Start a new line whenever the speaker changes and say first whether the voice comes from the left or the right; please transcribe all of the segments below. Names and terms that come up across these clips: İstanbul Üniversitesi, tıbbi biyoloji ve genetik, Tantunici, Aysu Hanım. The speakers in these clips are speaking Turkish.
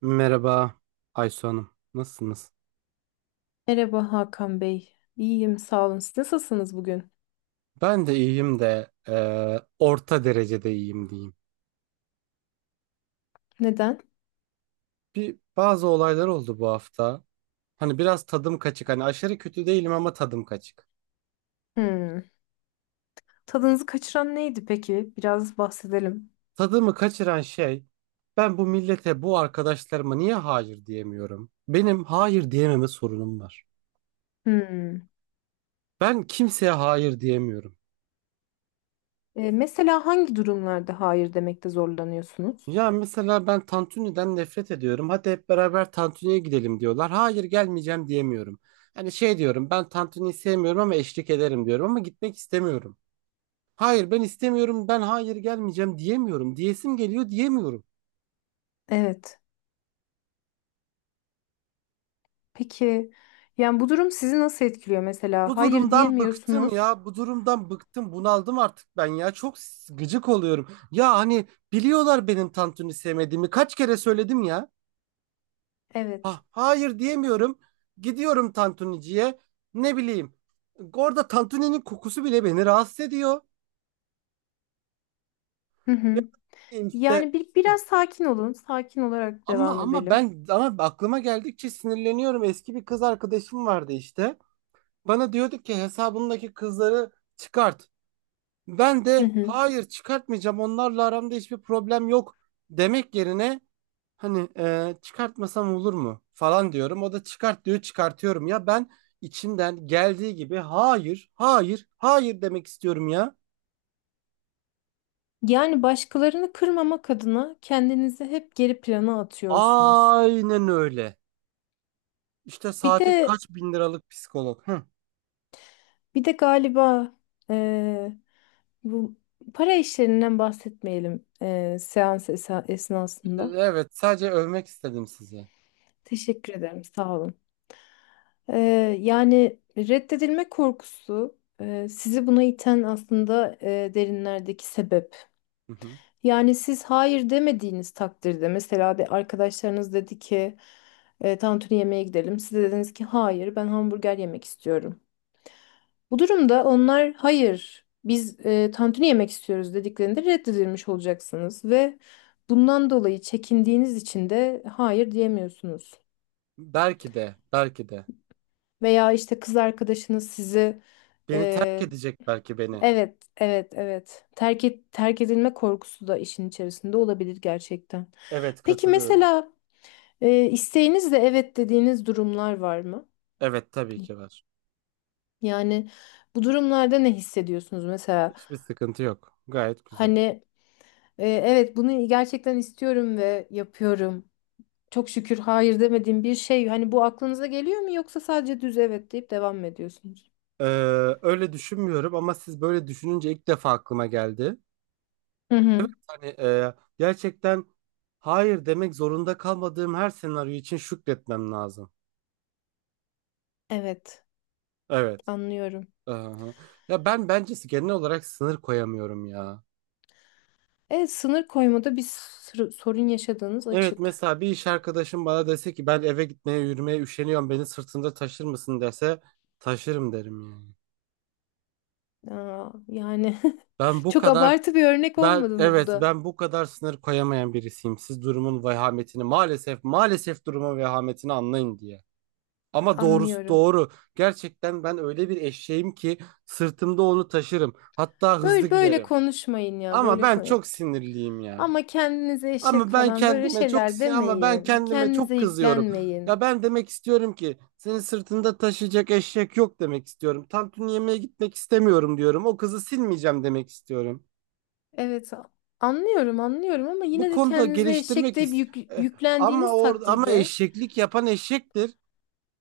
right: Merhaba Aysu Hanım. Nasılsınız?
left: Merhaba Hakan Bey. İyiyim, sağ olun. Siz nasılsınız bugün?
right: Ben de iyiyim de orta derecede iyiyim diyeyim.
left: Neden?
right: Bazı olaylar oldu bu hafta. Hani biraz tadım kaçık. Hani aşırı kötü değilim ama tadım kaçık.
left: Hmm. Tadınızı kaçıran neydi peki? Biraz bahsedelim.
right: Tadımı kaçıran şey, ben bu millete, bu arkadaşlarıma niye hayır diyemiyorum? Benim hayır diyememe sorunum var.
left: Hmm.
right: Ben kimseye hayır diyemiyorum.
left: Mesela hangi durumlarda hayır demekte zorlanıyorsunuz?
right: Ya mesela ben Tantuni'den nefret ediyorum. Hadi hep beraber Tantuni'ye gidelim diyorlar. Hayır gelmeyeceğim diyemiyorum. Hani şey diyorum, ben Tantuni'yi sevmiyorum ama eşlik ederim diyorum, ama gitmek istemiyorum. Hayır ben istemiyorum, ben hayır gelmeyeceğim diyemiyorum. Diyesim geliyor, diyemiyorum.
left: Evet. Peki, yani bu durum sizi nasıl etkiliyor mesela?
right: Bu
left: Hayır
right: durumdan bıktım
left: diyemiyorsunuz.
right: ya. Bu durumdan bıktım. Bunaldım artık ben ya. Çok gıcık oluyorum. Ya hani biliyorlar benim Tantuni sevmediğimi. Kaç kere söyledim ya.
left: Evet.
right: Ha, hayır diyemiyorum. Gidiyorum Tantunici'ye. Ne bileyim. Orada Tantuni'nin kokusu bile beni rahatsız ediyor.
left: Hı
right: Ne
left: hı.
right: bileyim işte.
left: Yani biraz sakin olun. Sakin olarak
right: Ama
left: devam
right: ama
left: edelim.
right: ben ama aklıma geldikçe sinirleniyorum. Eski bir kız arkadaşım vardı işte. Bana diyordu ki hesabındaki kızları çıkart. Ben
left: Hı
right: de
left: hı.
right: hayır çıkartmayacağım, onlarla aramda hiçbir problem yok demek yerine, hani çıkartmasam olur mu falan diyorum. O da çıkart diyor, çıkartıyorum. Ya ben içimden geldiği gibi hayır, hayır, hayır demek istiyorum ya.
left: Yani başkalarını kırmamak adına kendinizi hep geri plana atıyorsunuz.
right: Aynen öyle. İşte
left: Bir
right: saate
left: de
right: kaç bin liralık psikolog. Hı.
left: bir de galiba eee, bu para işlerinden bahsetmeyelim esnasında.
right: Evet, sadece övmek istedim sizi.
left: Teşekkür ederim, sağ olun. Eee, yani reddedilme korkusu sizi buna iten aslında derinlerdeki sebep.
right: Hı hı.
left: Yani siz hayır demediğiniz takdirde mesela de arkadaşlarınız dedi ki tantuni yemeğe gidelim. Siz de dediniz ki hayır ben hamburger yemek istiyorum. Bu durumda onlar hayır biz tantuni yemek istiyoruz dediklerinde reddedilmiş olacaksınız ve bundan dolayı çekindiğiniz için de hayır diyemiyorsunuz.
right: Belki de, belki de.
left: Veya işte kız arkadaşınız sizi
right: Beni terk
left: e,
right: edecek belki beni.
left: evet evet evet terk edilme korkusu da işin içerisinde olabilir gerçekten.
right: Evet,
left: Peki
right: katılıyorum.
left: mesela isteğinizle evet dediğiniz durumlar var mı?
right: Evet, tabii ki var.
left: Yani bu durumlarda ne hissediyorsunuz mesela?
right: Hiçbir sıkıntı yok. Gayet güzel.
left: Hani evet bunu gerçekten istiyorum ve yapıyorum. Çok şükür hayır demediğim bir şey. Hani bu aklınıza geliyor mu yoksa sadece düz evet deyip devam mı ediyorsunuz?
right: Ee, Öyle düşünmüyorum ama siz böyle düşününce ilk defa aklıma geldi.
left: Hı
right: Evet,
left: hı.
right: hani gerçekten hayır demek zorunda kalmadığım her senaryo için şükretmem lazım.
left: Evet,
right: Evet.
left: anlıyorum.
right: Aha. Ya ben bence genel olarak sınır koyamıyorum ya.
left: Evet, sınır koymada bir sır- sorun yaşadığınız
right: Evet,
left: açık.
right: mesela bir iş arkadaşım bana dese ki ben eve gitmeye yürümeye üşeniyorum, beni sırtında taşır mısın dese, taşırım derim yani.
left: Aa, yani
right: Ben bu
left: çok
right: kadar
left: abartı bir örnek
right: ben
left: olmadı mı bu
right: evet
left: da?
right: ben bu kadar sınır koyamayan birisiyim. Siz durumun vehametini, maalesef durumun vehametini anlayın diye. Ama doğrusu
left: Anlıyorum.
right: doğru. Gerçekten ben öyle bir eşeğim ki sırtımda onu taşırım. Hatta hızlı
left: Böyle böyle
right: giderim.
left: konuşmayın ya.
right: Ama
left: Böyle
right: ben
left: konu.
right: çok sinirliyim ya.
left: Ama kendinize eşek
right: Ama ben
left: falan böyle
right: kendime çok
left: şeyler
right: sin- ama ben
left: demeyin.
right: kendime çok
left: Kendinize
right: kızıyorum. Ya
left: yüklenmeyin.
right: ben demek istiyorum ki senin sırtında taşıyacak eşek yok demek istiyorum. Tantuni yemeye gitmek istemiyorum diyorum. O kızı silmeyeceğim demek istiyorum.
left: Evet, a- anlıyorum, anlıyorum ama
right: Bu
left: yine de
right: konuda
left: kendinize eşek
right: geliştirmek
left: deyip
right: ist E, ama
left: yüklendiğiniz
right: orada ama
left: takdirde
right: eşeklik yapan eşektir.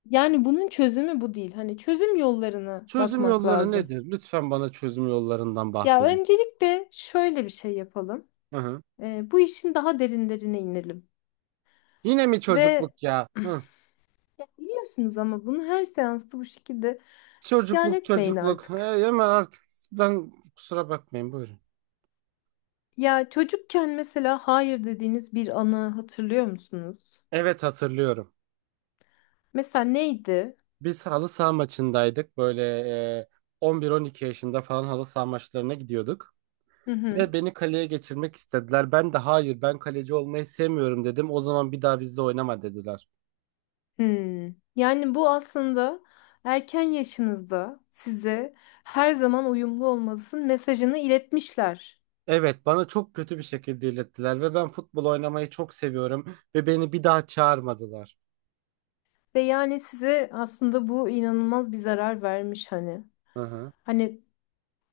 left: yani bunun çözümü bu değil. Hani çözüm yollarına
right: Çözüm
left: bakmak
right: yolları
left: lazım.
right: nedir? Lütfen bana çözüm yollarından
left: Ya
right: bahsedin.
left: öncelikle şöyle bir şey yapalım.
right: Hı hı.
left: Bu işin daha derinlerine inelim.
right: Yine mi
left: Ve
right: çocukluk ya? Hı.
left: biliyorsunuz ama bunu her seansta bu şekilde isyan
right: Çocukluk
left: etmeyin
right: çocukluk.
left: artık.
right: Hey, ama artık ben, kusura bakmayın, buyurun.
left: Ya çocukken mesela hayır dediğiniz bir anı hatırlıyor musunuz?
right: Evet, hatırlıyorum.
left: Mesela neydi?
right: Biz halı saha maçındaydık. Böyle e, 11-12 yaşında falan halı saha maçlarına gidiyorduk.
left: Hı hı.
right: Ve beni kaleye geçirmek istediler. Ben de hayır, ben kaleci olmayı sevmiyorum dedim. O zaman bir daha bizle oynama dediler.
left: Hmm. Yani bu aslında erken yaşınızda size her zaman uyumlu olmalısın mesajını iletmişler.
right: Evet, bana çok kötü bir şekilde ilettiler ve ben futbol oynamayı çok seviyorum ve beni bir daha çağırmadılar.
left: Ve yani size aslında bu inanılmaz bir zarar vermiş hani.
right: Hı hı.
left: Hani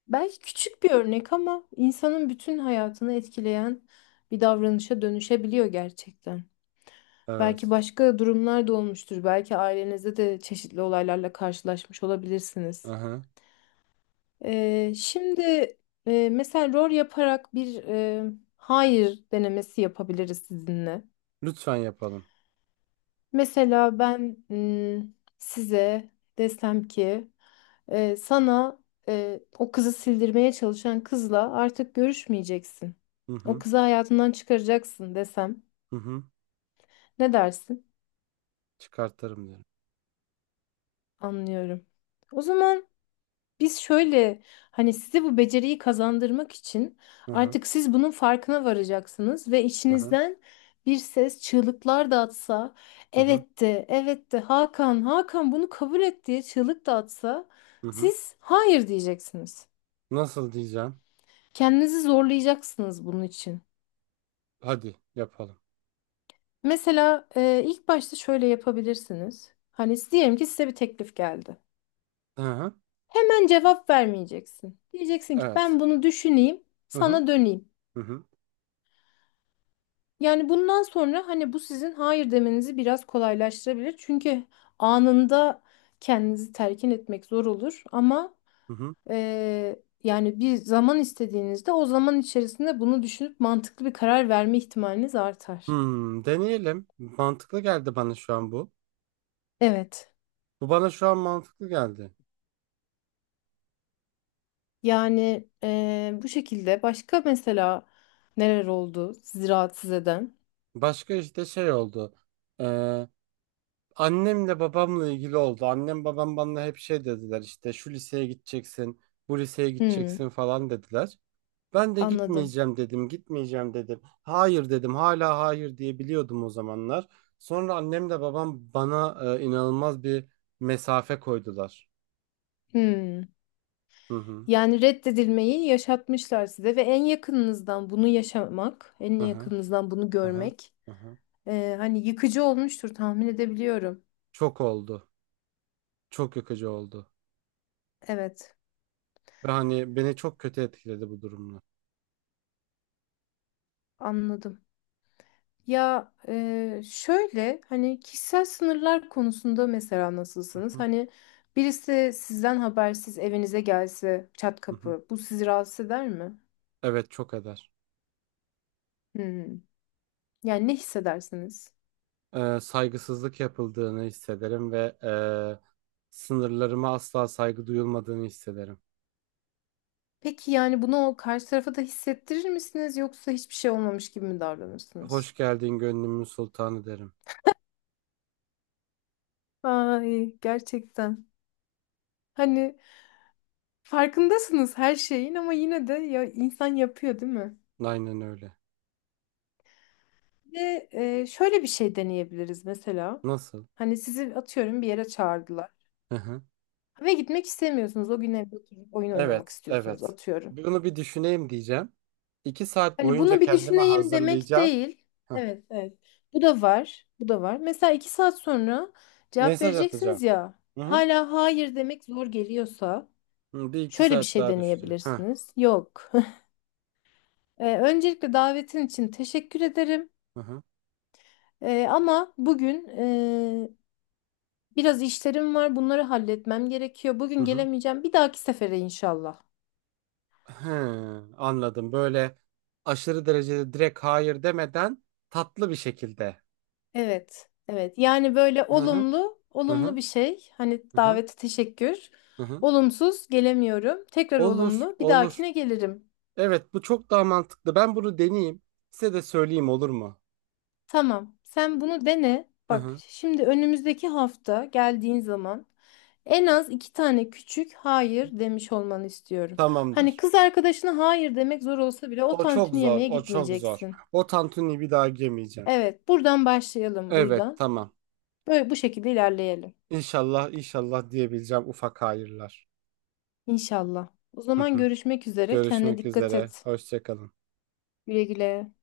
left: belki küçük bir örnek ama insanın bütün hayatını etkileyen bir davranışa dönüşebiliyor gerçekten. Belki
right: Evet.
left: başka durumlar da olmuştur. Belki ailenizde de çeşitli olaylarla karşılaşmış
right: Hı
left: olabilirsiniz.
right: hı.
left: Şimdi mesela rol yaparak bir hayır denemesi yapabiliriz sizinle.
right: Lütfen yapalım.
left: Mesela ben size desem ki sana o kızı sildirmeye çalışan kızla artık görüşmeyeceksin.
right: Hı
left: O
right: hı.
left: kızı hayatından çıkaracaksın desem.
right: Hı hı.
left: Ne dersin?
right: Çıkartırım diyorum.
left: Anlıyorum. O zaman. Biz şöyle hani size bu beceriyi kazandırmak için
right: Hı hı.
left: artık siz bunun farkına varacaksınız ve
right: Hı hı.
left: içinizden bir ses çığlıklar da atsa,
right: Hı hı.
left: evet de, evet de Hakan, Hakan bunu kabul et diye çığlık da atsa
right: Hı hı.
left: siz hayır diyeceksiniz.
right: Nasıl diyeceğim?
left: Kendinizi zorlayacaksınız bunun için.
right: Hadi yapalım.
left: Mesela ilk başta şöyle yapabilirsiniz. Hani diyelim ki size bir teklif geldi.
right: Hı hı.
left: Hemen cevap vermeyeceksin. Diyeceksin ki
right: Evet.
left: ben bunu düşüneyim,
right: Hı hı.
left: sana döneyim.
right: Hı hı.
left: Yani bundan sonra hani bu sizin hayır demenizi biraz kolaylaştırabilir. Çünkü anında kendinizi telkin etmek zor olur ama
right: Hı hı.
left: yani bir zaman istediğinizde o zaman içerisinde bunu düşünüp mantıklı bir karar verme ihtimaliniz artar.
right: Hmm, deneyelim. Mantıklı geldi bana şu an bu.
left: Evet.
right: Bu bana şu an mantıklı geldi.
left: Yani bu şekilde başka mesela neler oldu sizi rahatsız eden?
right: Başka işte şey oldu. Ee, Annemle babamla ilgili oldu. Annem babam bana hep şey dediler, işte şu liseye gideceksin, bu liseye
left: Hmm,
right: gideceksin falan dediler. Ben de
left: anladım.
right: gitmeyeceğim dedim, gitmeyeceğim dedim. Hayır dedim, hala hayır diyebiliyordum o zamanlar. Sonra annem de babam bana inanılmaz bir mesafe koydular.
left: Hmm.
right: Hı hı,
left: Yani reddedilmeyi yaşatmışlar size ve en yakınınızdan bunu yaşamak, en
right: hı hı,
left: yakınınızdan bunu
right: hı hı,
left: görmek,
right: hı hı.
left: hani yıkıcı olmuştur tahmin edebiliyorum.
right: Çok oldu, çok yıkıcı oldu.
left: Evet,
right: Ve hani beni çok kötü etkiledi bu durumlar.
left: anladım. Ya şöyle hani kişisel sınırlar konusunda mesela
right: Hı
left: nasılsınız?
right: hı,
left: Hani birisi sizden habersiz evinize gelse çat
right: hı hı.
left: kapı, bu sizi rahatsız eder mi?
right: Evet, çok eder.
left: Hmm. Yani ne hissedersiniz?
right: Saygısızlık yapıldığını hissederim ve sınırlarıma asla saygı duyulmadığını hissederim.
left: Peki yani bunu o karşı tarafa da hissettirir misiniz yoksa hiçbir şey olmamış gibi mi davranırsınız?
right: Hoş geldin gönlümün sultanı derim.
left: Ay gerçekten. Hani farkındasınız her şeyin ama yine de ya insan yapıyor değil mi?
right: Aynen öyle.
left: Ve şöyle bir şey deneyebiliriz mesela.
right: Nasıl?
left: Hani sizi atıyorum bir yere çağırdılar.
right: Hı hı.
left: Ve gitmek istemiyorsunuz. O gün evde oturup oyun oynamak
right: Evet,
left: istiyorsunuz
right: evet.
left: atıyorum.
right: Bunu bir düşüneyim diyeceğim. İki saat
left: Hani
right: boyunca
left: bunu bir
right: kendime
left: düşüneyim demek
right: hazırlayacağım.
left: değil.
right: Heh.
left: Evet, evet. Bu da var. Bu da var. Mesela iki saat sonra cevap
right: Mesaj atacağım.
left: vereceksiniz ya.
right: Hı hı.
left: Hala hayır demek zor geliyorsa
right: Hı, bir iki
left: şöyle bir
right: saat
left: şey
right: daha düşüneceğim. Heh.
left: deneyebilirsiniz. Yok. Öncelikle davetin için teşekkür ederim.
right: Hı hı.
left: Ama bugün biraz işlerim var. Bunları halletmem gerekiyor.
right: Hı
left: Bugün
right: hı.
left: gelemeyeceğim. Bir dahaki sefere inşallah.
right: Hı, anladım. Böyle aşırı derecede direkt hayır demeden, tatlı bir şekilde.
left: Evet, evet. Yani böyle
right: Hı hı.
left: olumlu,
right: Hı
left: olumlu
right: hı.
left: bir şey. Hani
right: Hı hı.
left: davete teşekkür.
right: Hı hı.
left: Olumsuz gelemiyorum. Tekrar
right: Olur,
left: olumlu. Bir
right: olur.
left: dahakine gelirim.
right: Evet, bu çok daha mantıklı. Ben bunu deneyeyim. Size de söyleyeyim, olur mu?
left: Tamam. Sen bunu dene.
right: Hı
left: Bak
right: hı.
left: şimdi önümüzdeki hafta geldiğin zaman en az 2 tane küçük hayır demiş olmanı istiyorum. Hani
right: Tamamdır.
left: kız arkadaşına hayır demek zor olsa bile o
right: O çok
left: tantuni
right: zor.
left: yemeğe
right: O çok zor.
left: gitmeyeceksin.
right: O tantuni bir daha yemeyeceğim.
left: Evet, buradan başlayalım
right: Evet,
left: buradan.
right: tamam.
left: Böyle bu şekilde ilerleyelim.
right: İnşallah, inşallah diyebileceğim ufak hayırlar.
left: İnşallah. O
right: Hı
left: zaman
right: hı.
left: görüşmek üzere. Kendine
right: Görüşmek
left: dikkat
right: üzere.
left: et.
right: Hoşça kalın.
left: Güle güle.